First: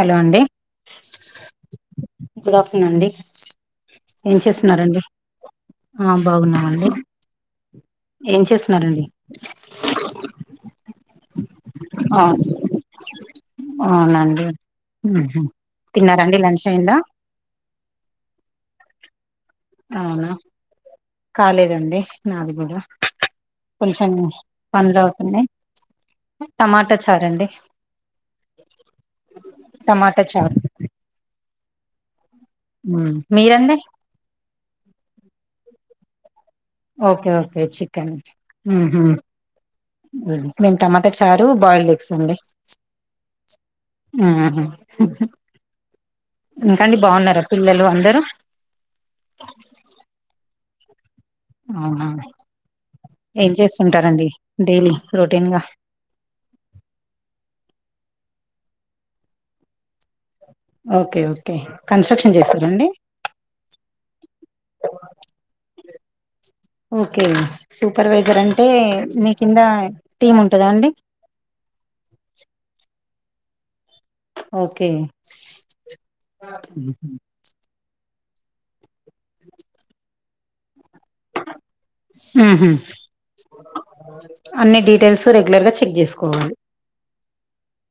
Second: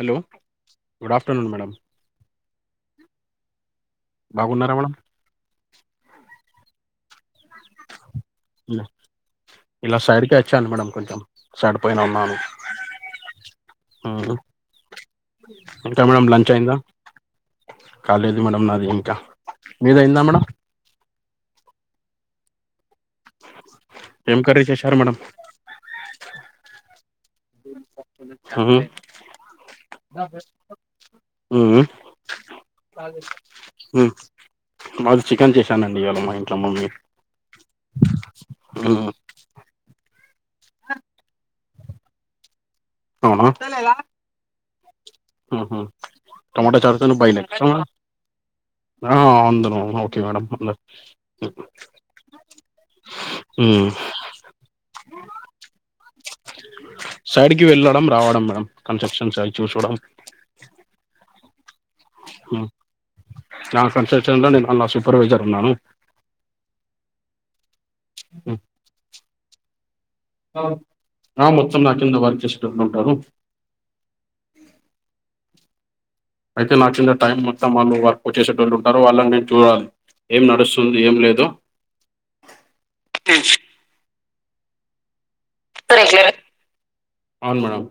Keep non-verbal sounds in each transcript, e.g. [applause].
Hello good afternoon madam good afternoon అండి ఏం బాగున్నారా మేడం చేస్తున్నారండి ఆ బాగున్నామండి ఏం చేస్తున్నారండి ఇలా సైడ్కే అచ్చాను మేడం కొంచెం సైడ్ పోన ఆ ఉన్నాను ఆహా అవునండి ఉహు ఇంకా మేడమ్ లంచ్ అయిందా కాలేదు మేడం నాది ఇంకా మీదయిందా అవునా మేడం కాలేదండి నాది కూడా కొంచెం ఏం కర్రీ చేశారు పనులు మేడం అవుతున్నాయి టమాటా చారు అండి హమ్ టమాటా చారు ఊమ్ మ్మ్. మీరండి ఉ మాది చికెన్ చేశానండి ఇయాళ మా ఇన్ ఓకే ఓకే చికెన్ ఊహు ఉమ్, మేఊ టమాటా చారు బాయిల్డ్ ఎగ్స్ అండి అవునా అవును ఊహూ టమాటో చారుతోని బాయిల్ పిల్లలు [inaudible] అందరూ ఆ అందరం ఓకే మేడం అందరూ అవునా ఏం ఉమ్. చేస్తుంటారండి డైలీ రొటీన్ గా సైడ్ కి వెళ్ళడం రావడం మేడం కన్స్ట్రక్షన్స్ అవి చూసుకోవడం ఓకే ఓకే కన్స్ట్రక్షన్ ఉమ్. చేస్తారండి నా కన్స్ట్రక్షన్ లో నేను అల్ల సూపర్వైజర్ ఉన్నాను ఓకే సూపర్వైజర్ ఉమ్. అంటే మీ కింద టీం ఉంటదా అండి ఆ మొత్తం నా కింద వర్క్ చేసేటోల్లు ఉంటరు ఓకే అయితే హుహు. నాకింద టైం మొత్తం వాళ్ళు వర్క్ చేసేట్టోలు ఉంటారు వాళ్ళని నేను చూడాలి ఏం నడుస్ ఊహూ అన్నీ డీటెయిల్స్ రెగ్యులర్ గా చె చెక్ చేసుకోవాలి అవును మేడం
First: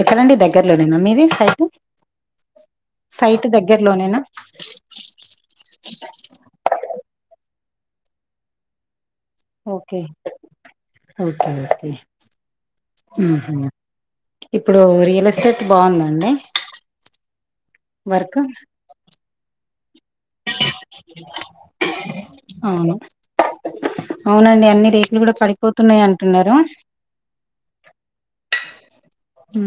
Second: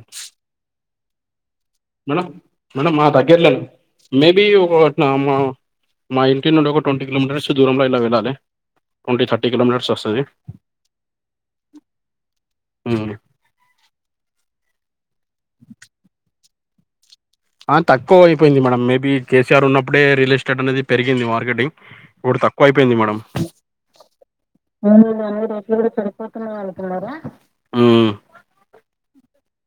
ఎక్కడండి దగ్గరలోనేనా మీది సైటు మేడం మేడం మా సైట్ దగ్గర్లోనే దగ్గరలోనేనా? మే బీ ఒక నా మా మా ఇంటి నుండి ఒక టొంటీ కిలోమీటర్స్ దూరం లో ఇలా వెళ్ళాలి టొంటీ త ఓకే ఓకే ఓకే ఊహూ ఇప్పుడు రియల్ ఎస్టేట్ బావుందండి ఆ తక్కువ వర్క్? అయిపోయింది madam maybe K see are ఉన్నప్పుడే రియలెస్ టేట్ అనేది పెరిగింది మార్కెటింగ్ ఇప్పుడు తక్కువ అవును. అయిపోయింది మేడం అవునండి. అన్ని రేట్లు మములుగా గూడా అన్నీ రేట్లు కూడా పడిపోతున్నాయి అంటున్నారు. సరిపోతున్నాయి అనుకున్నారా ఊ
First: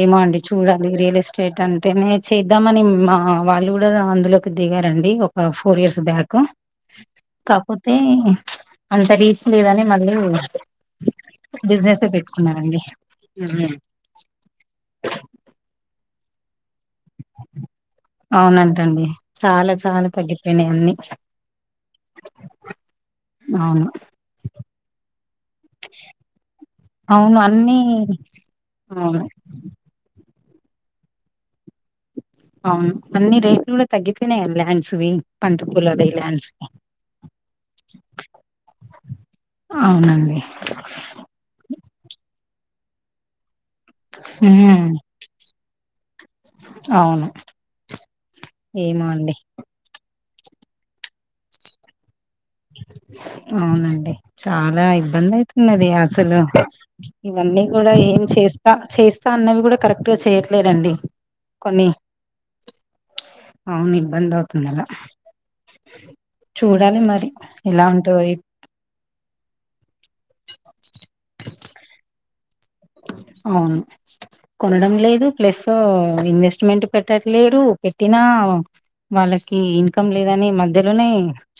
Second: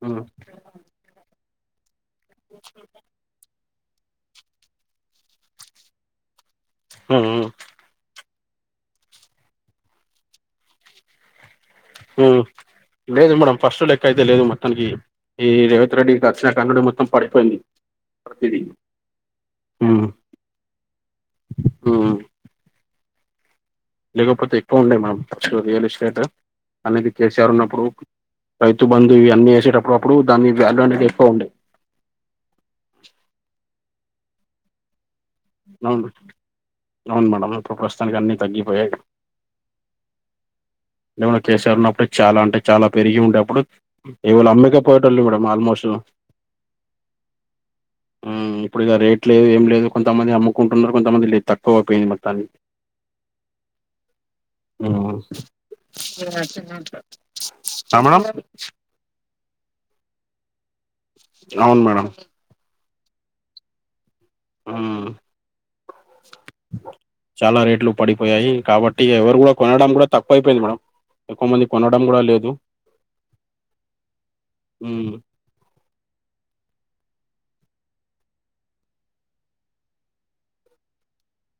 ఏమో మ్మ్. అండి చూడాలి రియల్ ఎస్టేట్ అంటేనే చేద్దామని మా వాళ్ళు గూడా అందులోకి దిగారండి ఒక ఫోర్ ఇయర్స్ బ్యాక్ మ్మ్. కాపోతే అంత రీచ్ లేదని మళ్ళీ బిజినెస్ ఏ మ్మ్. పెట్టుకున్నారండి లేదు మేడం హుహు. ఫస్ట్ లెక్క అయితే లేదు మొత్తానికి ఈ రేవంత్ రెడ్డి వచ్చిన కానుండి మొత్తం పడిపోయింది ప్రతిదీ అవునంటండి చాలా చాలా తగ్గిపోయినాయి అన్నీ ఊ అవును లేకపోతే ఎక్కువ ఉండే మేం అక్చువల్లీ రియల్ ఎస్టేట్ అనేది కే అవును సీ ఆర్ అన్ని ఉన్నప్పుడు రైతు బంధు అవును ఇవి అన్నీ వేసేటప్పుడు అప్పుడు దాని వ్యాల్యూ అనేది ఎక్కువ ఉండే అవును అన్నీ రేట్లు కూడా తగ్గిపోయినాయండి ల్యాండ్స్ వి పంట అవును పొలాలవి ల్యాండ్స్ అవును మేడం ఇప్పుడు ప్రస్తుతానికి అన్నీ తగ్గిపోయాయి అవునండి లేవుంటే కే సి ఆర్ ఉన్నప్పుడు చాలా అంటే చాలా పెరిగి ఉండే అప్పుడు ఎవలు అమ్మిక ఉమ్ పోయోటోళ్ళు గుడం ఆల్మోస్ట్ అవును ఉమ్ ఇప్పుడు ఇగ ఏమో రేట్ అండి లేదు ఏం లేదు కొంతమంది అమ్ముకుంటున్నరు కొంతమంది లేద్ తక్కువైపోయింద్ మొత్తాన్ని అవునండి చాలా ఉమ్ ఇబ్బంది అయితున్నది అసలు. ఇవన్నీ కూడా ఆ ఏం మేడం చేస్తా చేస్తా అన్నవి కూడా కరెక్టుగా చేయట్లేర్ అండి. అవును మేడం అవును ఇబ్బంది అవుతుంది అలా. ఉమ్ చూడాలి మరి చాలా ఎలా రేట్లు ఉంటో పడిపోయాయి టి కాబట్టి ఎవరు గూడా కొనడం కూడా తక్కువ అయిపోయింది మేడం ఎక్కువ మంది కొనడం గూడా లేదు. అవును కొనడం ఉమ్ లేదు ప్లస్సూ ఇన్వెస్ట్మెంట్ పెట్టట్లేరూ పెట్టినా. వాళ్ళకీ ఇన్కమ్ లేదని మధ్యలోనే.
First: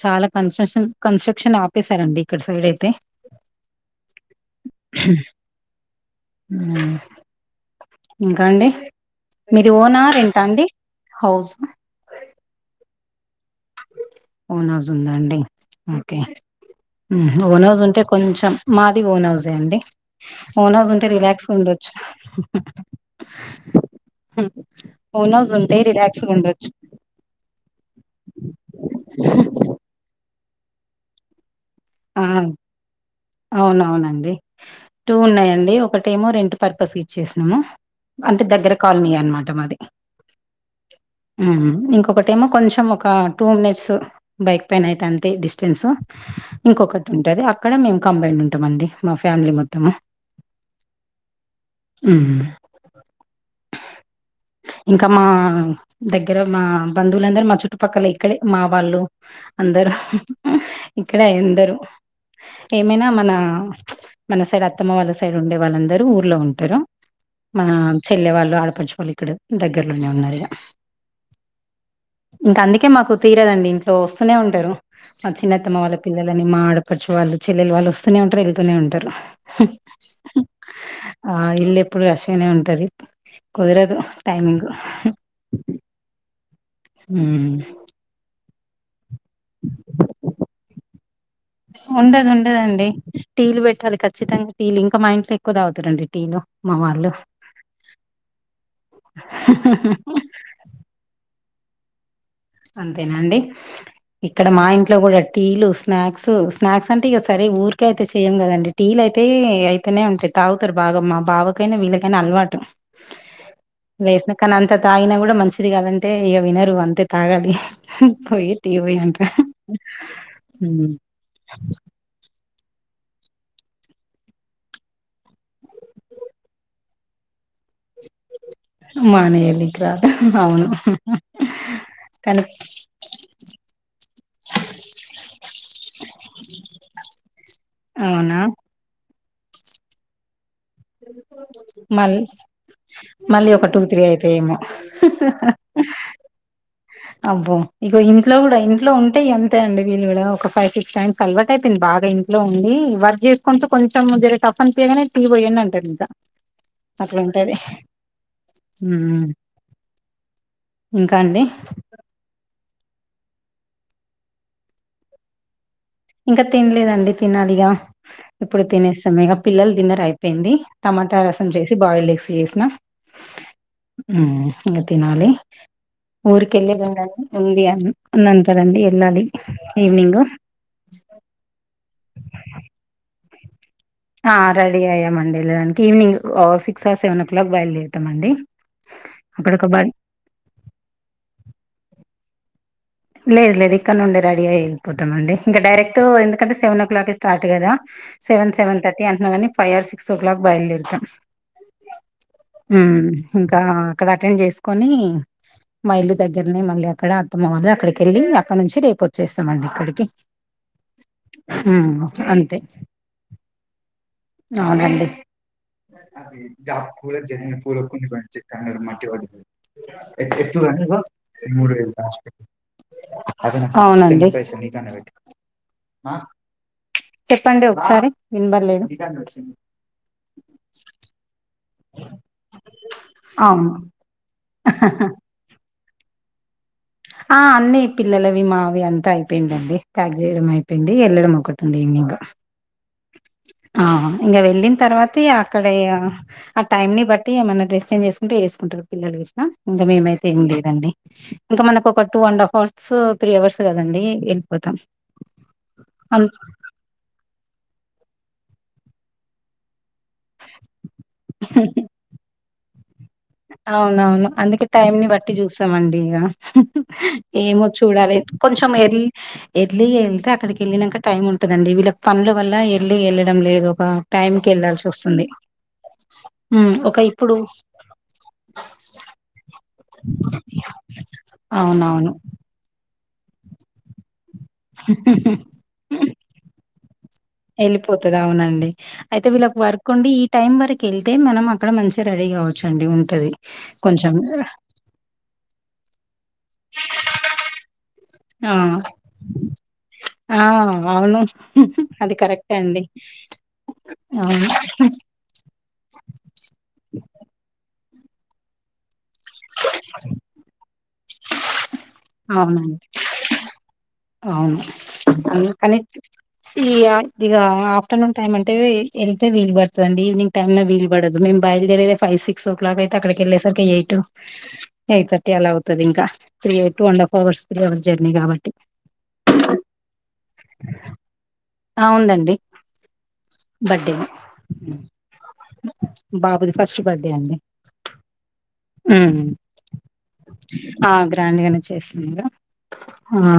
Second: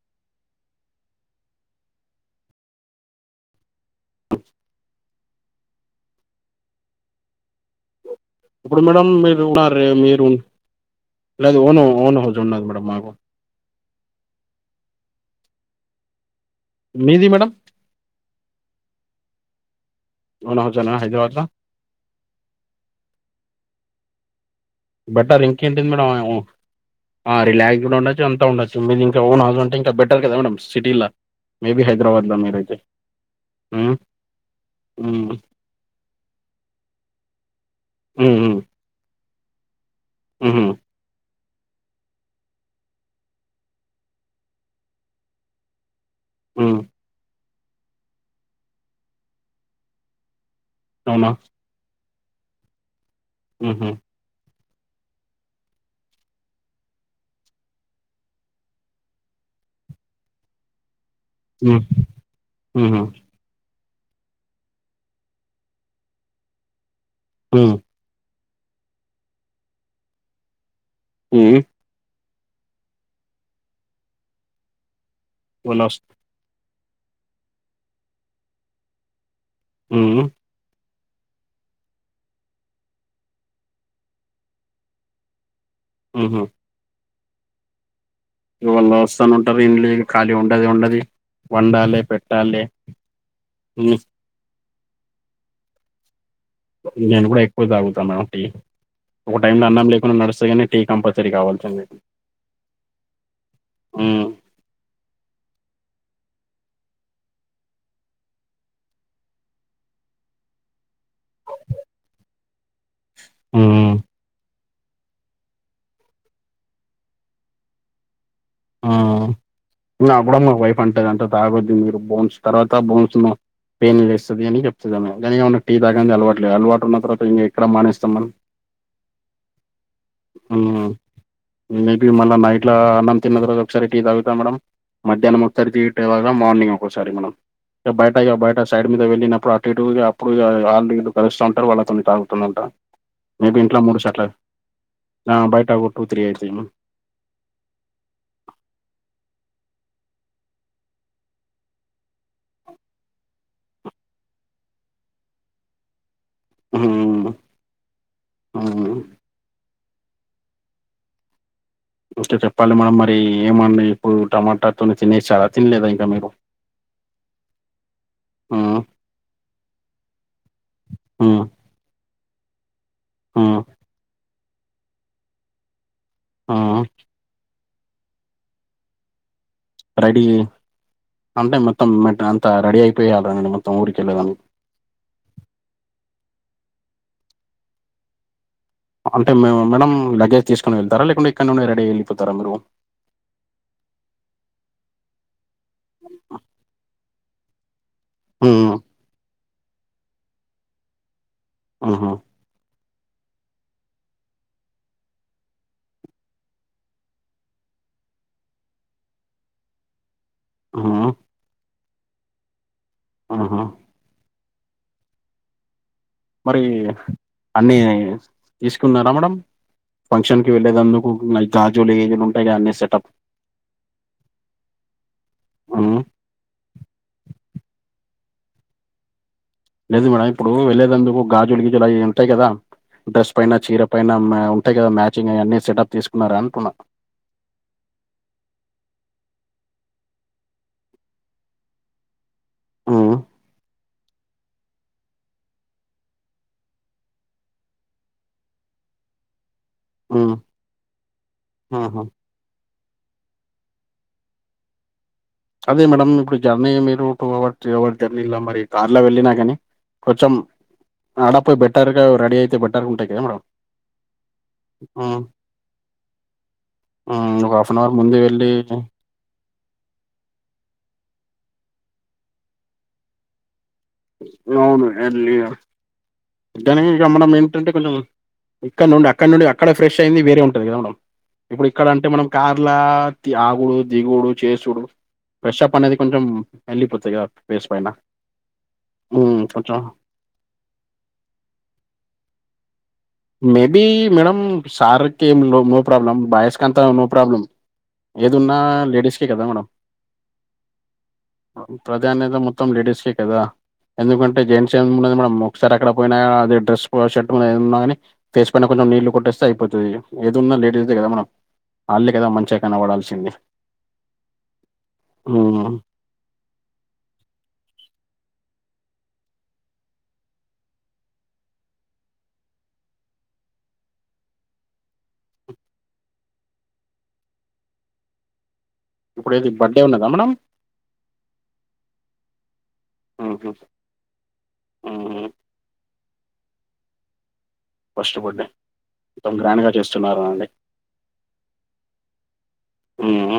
చాలా కన్స్ట్రషన్ కన్స్ట్రక్షన్ ఆపేసారండి ఇక్కడ సైడ్ అయితే. అ ఉమ్ ఉమ్ ఇప్పుడు మేడం మీరు ఉన్నారే ఓనా మీరు రెంటా అండి హౌస్ లేదు ఓను ఓను హౌస్ ఉన్నది మేడం మాకు. ఓన్ హౌస్ ఉందా అండి ఓకే మీది ఊహ్ మేడం ఓన్ హౌస్ ఉంటే. కొంచెం మాది ఓన్ హౌసే అండి ఓన్ హౌస్ హౌజేనా ఉంటే హైదరాబాద్ లో రిలాక్స్ ఉండొచ్ హుమ్మ్ ఓన్ బెటర్ హౌస్ ఉంటే ఇంకేంటిది మేడం రిలాక్స్ గా ఉండొచ్చు. ఆ రిలాక్స్డ ఉండొచ్చు అంతా ఉండొచ్చు మీది ఇంకా ఓన్ హౌస్ ఉంటే ఇంకా బెటర్ కదా మేడమ్ సిటీలా. ఆ! వాట్లా మీరైతే ఉమ్ అవునవునండి టూ ఉమ్ ఉన్నాయండి ఒకటేమో రెంట్ పర్పస్ ఇచ్చేశినము అంటే దగ్గర. కాల్ నీ అన్మాట మాది ఊహు ఊహు ఇంకొకటేమో కొంచెం ఒకా టూ మినిట్సు. బైక్ పైన అయితే అంతే డిస్టెన్సు. ఉమ్ ఇంకొకటి ఉంటది అక్కడా మేము కంబైండ్ ఉంటమండి మా ఫ్యామిలీ మొత్తము. అవునా హ్ము ఊహు [unintelligible] ఇంకా మా దగ్గర మా బంధువులందరు మా చుట్టుపక్కలె ఇక్కడే మా వాళ్ళు. అందరు ఇక్కడే ఎందరు ఉమ్ ఉహు ఏమైనా మనా. మన సైడ్ అత్తమ్మ వాళ్ళ సైడ్ ఉండే వాళ్ళందరూ ఊర్లో ఉంటరు మనా. ఉమ్ చెల్లె వాళ్ళు ఆడపడుచువాళ్ళు ఇక్కడ దగ్గరలోనే ఉన్నారు ఇగా. ఊహ్ ఇంక అందుకే మాకు తీరదండి ఇంట్లో వస్తూనే ఉంటరు మా చిన్నత్తమ్మ వాళ్ళు వాళ్ళ వస్ పిల్ పిల్లలని మా ఆడపడుచు వాళ్ళు చెల్లెలు వాళ్ళు వస్తూనే ఉంటరు ఎళ్తూనే ఉంటరు హు. ఊహ్మ్ ఆ ఇల్లు ఎప్పుడు రష్గనే ఉంటది. కుదరదు టైమింగు ఆహ హ్ము యువ వల్లాస్ ఆమె ఉంటది ఇళ్ళు ఖాళీ ఉండది ఉండది వండాలె పెట్టాలె ఉమ్ ఖచ్చితంగ టీలు ఇంకా మా ఇంట్లో ఎక్కువ తాగుతారండి టీలు మా వాళ్ళు నేను కూడ ఎక్కువ తాగుతాన టీ ఒక్కొ టైమ్ ల అన్నం లేకున్న నడుస్త గని టీ కంపల్సరీ కావల్సిందే అంతేనండి ఉమ్ ఇక మా ఇంట్లో కూడ టీలు స్నాక్స్ స్నాక్స్ అంటే ఇక సరే ఊరికె అయితే చెయ్యం గదండి టీలయితే అయితేనే ఉంటాయి తాగుతారు బాగ మా బావకైనా వీళ్ళకైనా అలవాటు ఉమ్ వేసిన కానీ అంత తాగిన కూడా మంచిది కాదంటే ఇక వినరు అంతే తాగలి పోయి టీ ఆ పోయంట తాగద్ది మీరు బోన్స్ తర్వాత [unintelligible] పెయిన్ లేస్తది అని చెప్తదిఅమే కాని టీ తాగంది అలవాట్లేదు అలవాటు ఉన్న తర్వాత ఇక్కడ మానేస్తాం మనం మానేయలికి రాదు అవును. ఉమ్ మేబి మళ్ళ కానీ నైట్ల అన్నం తిన్న తర్వాత ఒకసారి టీ తాగుత మేడం మధ్యాహ్నం ఒకసారి టీ తాగుతా మార్నింగ్ ఒకసారి మేడం ఇక బయట ఇ అవునా బయట సైడ్ మీద వెళ్ళినప్పుడు అటు ఇటు అప్పుడు ఇగ [unintelligible] వల్ల కొన్ని మళ్ తాగుతుందంట మళ్ళీ మేబి ఒక టూ ఇంట్లో మూడు త్రీ [unintelligible] అయితాయేమో. బయట ఒక టూ త్రీ [unintelligible] అబ్బో ఇగ ఇంట్లో కూడా ఇంట్లో ఉంటేయి ఎంతే అండిళ్ళ కూడ ఒక ఫైవ్ సిక్స్ టైమ్స్ అలవాక అయితేడి బాగా ఇ లో ఉంది వర్క్ చేసుకుంటూ కొంచెం జరే టఫన్ తీయగానే తీటీ పోయానుండి [unintelligible] ఉంటాది హు మ్మ్ ఇంకా అండి. ఇంకా చెప్పాలి మ్యామ్ మరి ఏమండి ఇప్పుడు టమాటాతో తినేసార తినలేద ఇంకా మీ. ఇంకా తినలేదండి తినాలి ఇగ ఆ ఇప్పుడు తినేసాము ఇగ పిల్లలు తిన్నారు అయిపోయింది టమాట ఆ రసం చే. బాయిల్ ఎగ్స్ చేసిన ఆ హ్మ్ ఇగ తినాలి. ఊరికి ఆ వెళ్ళేది ఉంది అండి ఉంది అని వెళ్ళాలి ఈవినింగ్. రెడీ అంటే మొత్తం అంతా రెడీ అయిపోయాల అండి మొత్తం ఊరి ఆ రెడీ అయ్యాం మండి వెళ్ళడానికి ఈవినింగ్ సిక్స్ ఆ సెవెన్ ఓ క్లాక్ బయలుదేరుతామండి. అంటే మే అక్కడ ఒక బ మేడం లగేజ్ తీసుకొని వెళ్తా లేకుంటే ఇక్కడ నుండి రెడీ అయి వెళ్ళిపోతారా మీరు. లేదు లేదు ఇక్కడ నుండే రెడీ అయి వెళ్ళితాం ఇంకా డైరెక్ట్ ఎందుకంటే సెవెన్ ఓ క్లాక్. స్టార్ట్ కద సెవెన్ ఉమ్ సెవెన్ థర్టీ అంటున్నా కానీ five or six o'clock బయలుదేరుతాం. ఆహా హ్మ్ ఇంకా అక్కడ అటెండ్ చేసుకొని. మ ఇల్లు దగ్గరనే మళ్ళా అక్కడ అత్తమ్మ [unintelligible] [unintelligible] అక్కడి నుంచి రేపు వచ్చేస్తామండి ఇక్కడికి. ఆ అంతే. ఆహా. అవునండి. మరి అన్ని తీసుకున్నారా మేడం ఫంక్షన్ కి వెళ్ళేదందుకు లైక్ గాజులు గీజులు ఉంటాయి కదా అన్ని సెటప్ [unintelligible] అవునండి. ఉమ్ ఆ చెప్పండి ఒకసారి వినపడలేదు లేదు మేడంమ్ ఇప్పుడు [unintelligible] గాజులు. గీజులు అవి ఉంటాయి కదా డ్రెస్ పైన అవును చీర పైన ఉంటాయి కదా మ్యాచింగ్ అన్ని సెటప్ తీసు. మరన్కున్న ఆ అన్నీ పిల్లలవి, మావి అంతయిపేయిన్దండి ప్యాక్ జేయడం అయిపేన్ది ఏళ్లడం ఒకటున్ది ఇన్గిన్క్క. ఉ మ్ ఆ ఆ ఇంగ వెళ్ళిన్ తర్వాతిగ అక్కడే ఇగ ఆ టైమ్ని బట్టి ఏమన్నా డ్రెస్ చేంజ్ చేస్కుంటే ఏస్కుంటార్రు, పిల్లలు గిట్లా ఉన్గ్ మేమైతే ఉమ్ ఏం లేదండి. ఇంకా ఉహు మనకోక two and half hours, three hours కదండి ఏల్పోతాం. అదే మేడంమ్ ఇప్పుడు జర్నీ మీరు టూ అవర్, త్రీ అవర్ జర్నీలో మరి కార్లో వెళ్ళినా గనీ. కొచం ఆడపోయి బెటర్ గా రడీ అయితే బెటర్గున్టాయి కదా మేడంమ్. అవునవును అన్దుకే టైంని బట్టి జూసామండి ఇగ హ్మ్. ఒక ఏమో హాఫ్ అన్ అవర్ ముందు చూడలే. వెళ్ళి కొన్చం ఎర్లి ఇడ్లీ ఎన్త అక్కడికేల్లినమ్క టైమ్ ఉంటదండి, వీళ్లక్ పన్ల వల్ల ఎర్లీగేల్లడం లేదు ఒక. అవును టైంకేళ్లాల్సోస్సున్ది ఎర్లీ మ్మ్ ఒక ఇప్పుడు టే కొంచెం ఇక్కన్నున్డి అక్కన్నుండి అక్కడ ఫ్రెష్ అయ్యింది, వేరే ఉంటాది కదా మేడంమ్? ఇప్పుడు ఇక్కడ అంటే అవునవును. మనం. కార్ల తి ఆగుడు దిగుడు చేసుడు ఫ్రెష్షప్ అనేది కొన్చం ఏళ్లిపోతది కదా ఫేస్ పైన ఎళ్ళిపోతది అవునండి ఐతే హ్మ్. వీళ్ళకి కొంచెం వర్కుండి ఈ టైమ్ వరకేల్తే మనం అక్కడ మంచిగా రడీ గావచండి ఉంటాది. మేబీ మేడం సార్కేమ్ నో, నో ప్రాబ్లమ్ బాయిస్కంత నో ప్రాబ్లమ్. ఏదున్న ఆ! లేడీస్కే కదా మేడం ఆ! అవును. [unintelligible] అది ప్రధాన్యత కరెక్టే మొత్తం అండి. లేడీస్కే కదా ఎందుకంటే అవును. జెంట్స్ మున్న దే మేడం ఒక్సారి అక్కడ పోయిగద అదే డ్రస్కో, షర్ట్ [unintelligible] ఎదున్నగనీ ఫేస్ పైన కొన్చెం నీళ్లు. కొట్టేస్తే అయిపోతది ఏదున్నా లేట్తది కదా మనం వాళ్ళే కదా మంచిగా అవునండి, కనపడాల్సింది అవును ఉమ్ అందుకనీ. ఈ యాక్ట్టీగ ఆఫ్టనున్ టైమ్మంటే [unintelligible] ఎల్తే, వీల్బడ్తన్డి ఈవినింగ్ టైమ్ లో వీల్పడదు మేం బయిల్దెరేదే. ఫైవ్, సిక్స్ ఓ క్లాకయితే అక్కడికేళ్ళేసర్కి ఎయిట్, ఎయిట్ థర్టీ అలా అవుతది ఇంకా త్రీఏ. టూ అన్డఫ్ హవర్స్ జ జర్నీ గాబట్టి ఇప్పుడైతే బర్త్డే ఉన్నదా మేడం ఆ ఉన్దండి ఉహు బర్త్డే నే ఉహు ఉమ్ బ బాబుది ఫస్ట్ బర్త్డేఅండి ఫస్ట్ బర్త్డే ఉ మ్ మొత్తం గ్రాండ్ గా చేస్తున్నారా అండి ఆ గ్రాండ్ గానే చేసిన్డ్ర ఆ ఉమ్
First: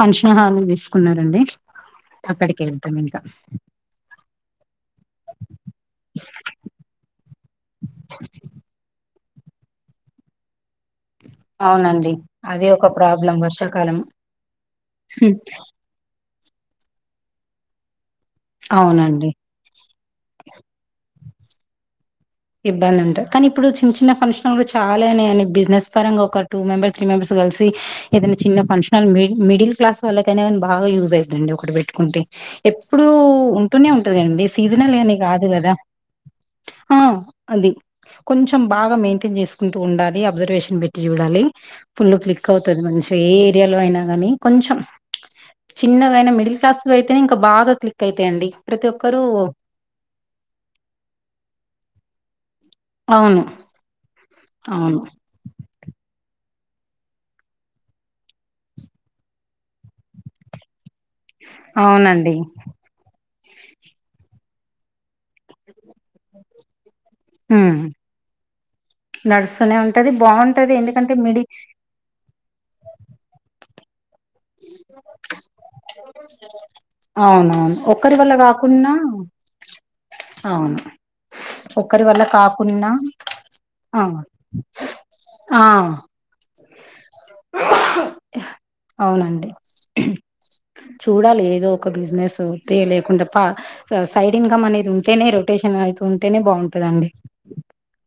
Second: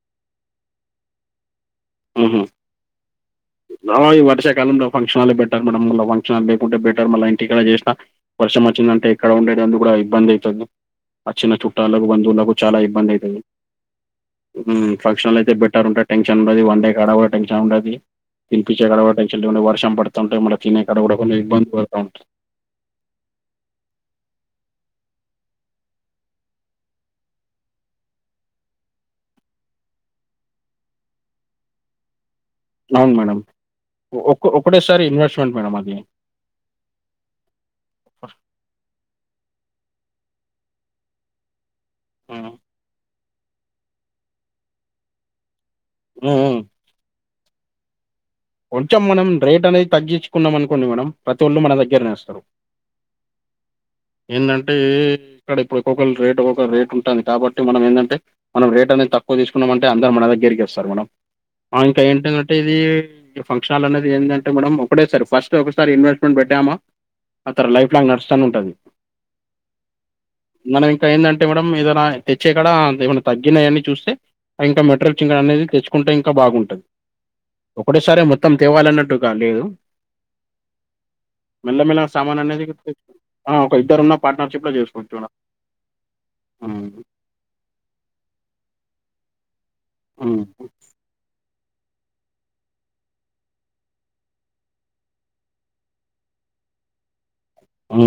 ఫంక్షన్ హాల్ తీసుకున్నారన్డి ఉహు అక్కడికేళ్తాం ఇంక ఆ ఈ వర్షకాలంలో ఫంక్షన్ హాలే బెటర్ మేడం మల్ల ఫంక్షన్ హాల్ లేకుంటే బెటర్ మల్ల ఇన్ టికాడ జేస్న వర్షం వచ్చిన్దంటే ఇక్కడ ఉండేడన్దు [unintelligible] డా ఇబ్బన్దైతుంది అచ్చిన చుట్టాలకు, అవునండి బంధువులకు అది చాలా ఒక ప్రాబ్లం ఇబ్బన్దయితున్ది వర్షాకాలం [unintelligible] మ్ హ్మ్. ఫంక్షనలైతే బెటరున్టయ్. టెన్షనున్డది వండే కాడ కూడా టెన్షన్ ఉన్డది తిన్పిచే కాడ కూడా అవునండి టెన్షన్టీ [unintelligible] వర్షం పడతున్టె మడ తినే కాడ కూడా కొన్ని ఇబ్బంది పడత ఉంటర్ ఇబ్బందున్టది కానీ ఇప్పుడు చిన్, చిన్న ఫంక్షనల్లు చాలా అయినయన్డి బిజినెస్ పరంగా ఒక టూ మెంబర్, త్రీ మెంబర్స్ కల్సి. ఏదైనా చిన్న ఫంక్షనల్ మిడి, మిడిల్ క్లాస్ వాళ్ళకైనగన్ బాగా యూజయిద్దండి ఒకటి బెట్కుంటే. ఎప్పుడు అవును మేడం. ఉంటూనే ఉన్టది ఒక్క గాన్డి సీజనలే ఒకటేసారి అని గాదు ఇన్వెస్ట్‌మెంట్ కదా మేడం అది. ఆ. అది కొంచెం బాగా మెయిన్టెన్ జేస్కుంటూ ఉండాలి, అబ్జర్వేషన్ బెట్టి చూడాలి. ఫుల్లు క్లిక్ హ్మ్. అవుతది మన్చిగ ఏ, ఏరియాలో అయినా గానీ కొంచెం చిన్నగైనా హ్మ్. మిడిల్ హ్మ్. క్లాస్. ఇవైతేనే ఇంకా బాగా క్లిక్కయితాయండి కొంచెం మనం రేట్ అనేది తగ్గించుకున్నాం అనుకోండి మేడం ప్రతి ఒళ్ళు మన దగ్గరనేవస్తారు అవును ఏందంటే అవును. ఇక్కడ ఇప్పుడు ఒక్కొక్కరు రేట్ ఒక్కొక్క రేట్ ఉంటుంది కాబట్టి మనం ఏందంటే మనం రేట్ అనేది తక్కువ తీసుకున్నామ అంటే అందరు మన దగ్గరికె వస్తారు మేడం ఇంకా అవునండి. ఏంటదంటే ఇది ఫంక్షన్ హాల్ అనేది ఏందంటే మేడం ఒకటే సారి ఫస్ట్ సో ఒకసారి ఇన్వెస్ట్మెంట్ పెట్టామా ఆ తర లైఫ్ లాంగ్ నడుస్తనే ఉంటది నడుస్తనే ఉంటది బాగుంటది ఎందుకంటే మిడి తెచ్చేకాడా అంత ఏమైనా తగ్గినై అని చూస్తే ఇంకా మెటీరిచ్ ఇంకా అనేది తెచ్చుకుంటే ఇంకా బాగుంటది అవునవును ఓక్ ఒక్ సారే మొత్తం తేవాలన్నట్టుగా లేదు అవును. మెల్ల ఒక్కరి మెల్లగ వల్ల సామాన్ అన్నీ కాకున్నా దిగుతే ఆ ఒక ఇద్దరు ఉన్న పార్ట్నర్షిప్ లో చేసుకోవచ్చు ఆ! ఆ అవునండి మ్మ్ చూడాలి ఏదో ఒక బిజినెసో తె లేకుంటే పా సైడ్ ఇన్కమ్ అనేది ఉంటేనే రొటేషన్ అయితూ ఉంటేనే బాగుంటందండి అవును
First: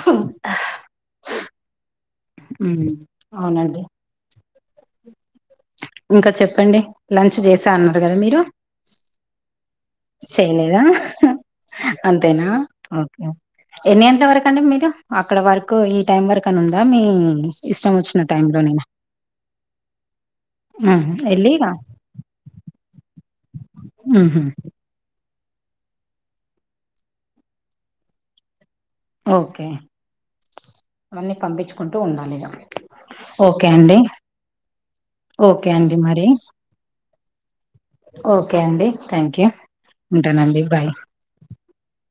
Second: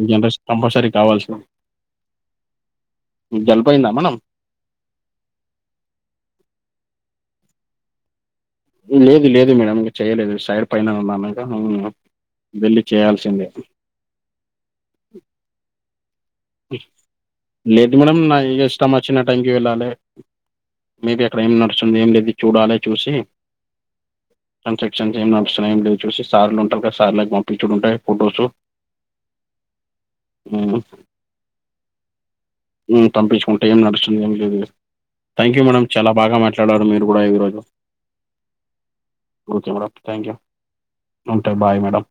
ఈ జనరేషన్ కి కంపల్సరీ కావాల్సి ఉమ్మ్ అవునండి జలుబయిందా మేడం ఇంక చెప్పండి లంచ్ చేసా అన్నారు కదా మీరు లేదు లేదు మేడం ఇంకా చేయలేదు సైడ్ చేయలేదా పైన ఉన్నాం మ్ అంతేనా వెళ్ళి ఓకే చేయాల్సిందే ఎన్ని గంటల వరకు అండి మీరు అక్కడ వరకు ఈ టైం వరకని ఉందా మీ ఇష్టం వచ్చిన టైం లో నేనా ఇచ్చిన టైమ్ కి వెళ్ళాలె ఉహు మేబి అక్కడ ఎళ్ళి ఏం రా నడుస్తుంది ఏం లేదు చూడాలే చూసి వుహుమ్ కన్స్ట్రక్షన్ ఏం నడుస్తున్నాయి ఏం లేవో చూసి సార్లుంటారు కద సార్ లకు పంపించుడు ఉంటాయి ఫొటోస్ ఓకే అన్నీ పంపించుకుంటూ ఉండాలి ఇంక ఉమ్మ్ పంపించుకుంటే ఏం నడుస్తుంది ఏం లేదు థ్యాంక్ యూ ఓకే మేడం అండి చాలా మరి బాగా మాట్లాడారు మీరు కూడా ఈ రోజు ఓకే అండి థాంక్యూవ్ ఉంటానండి బాయ్ ఉంట బాయ్ మేడం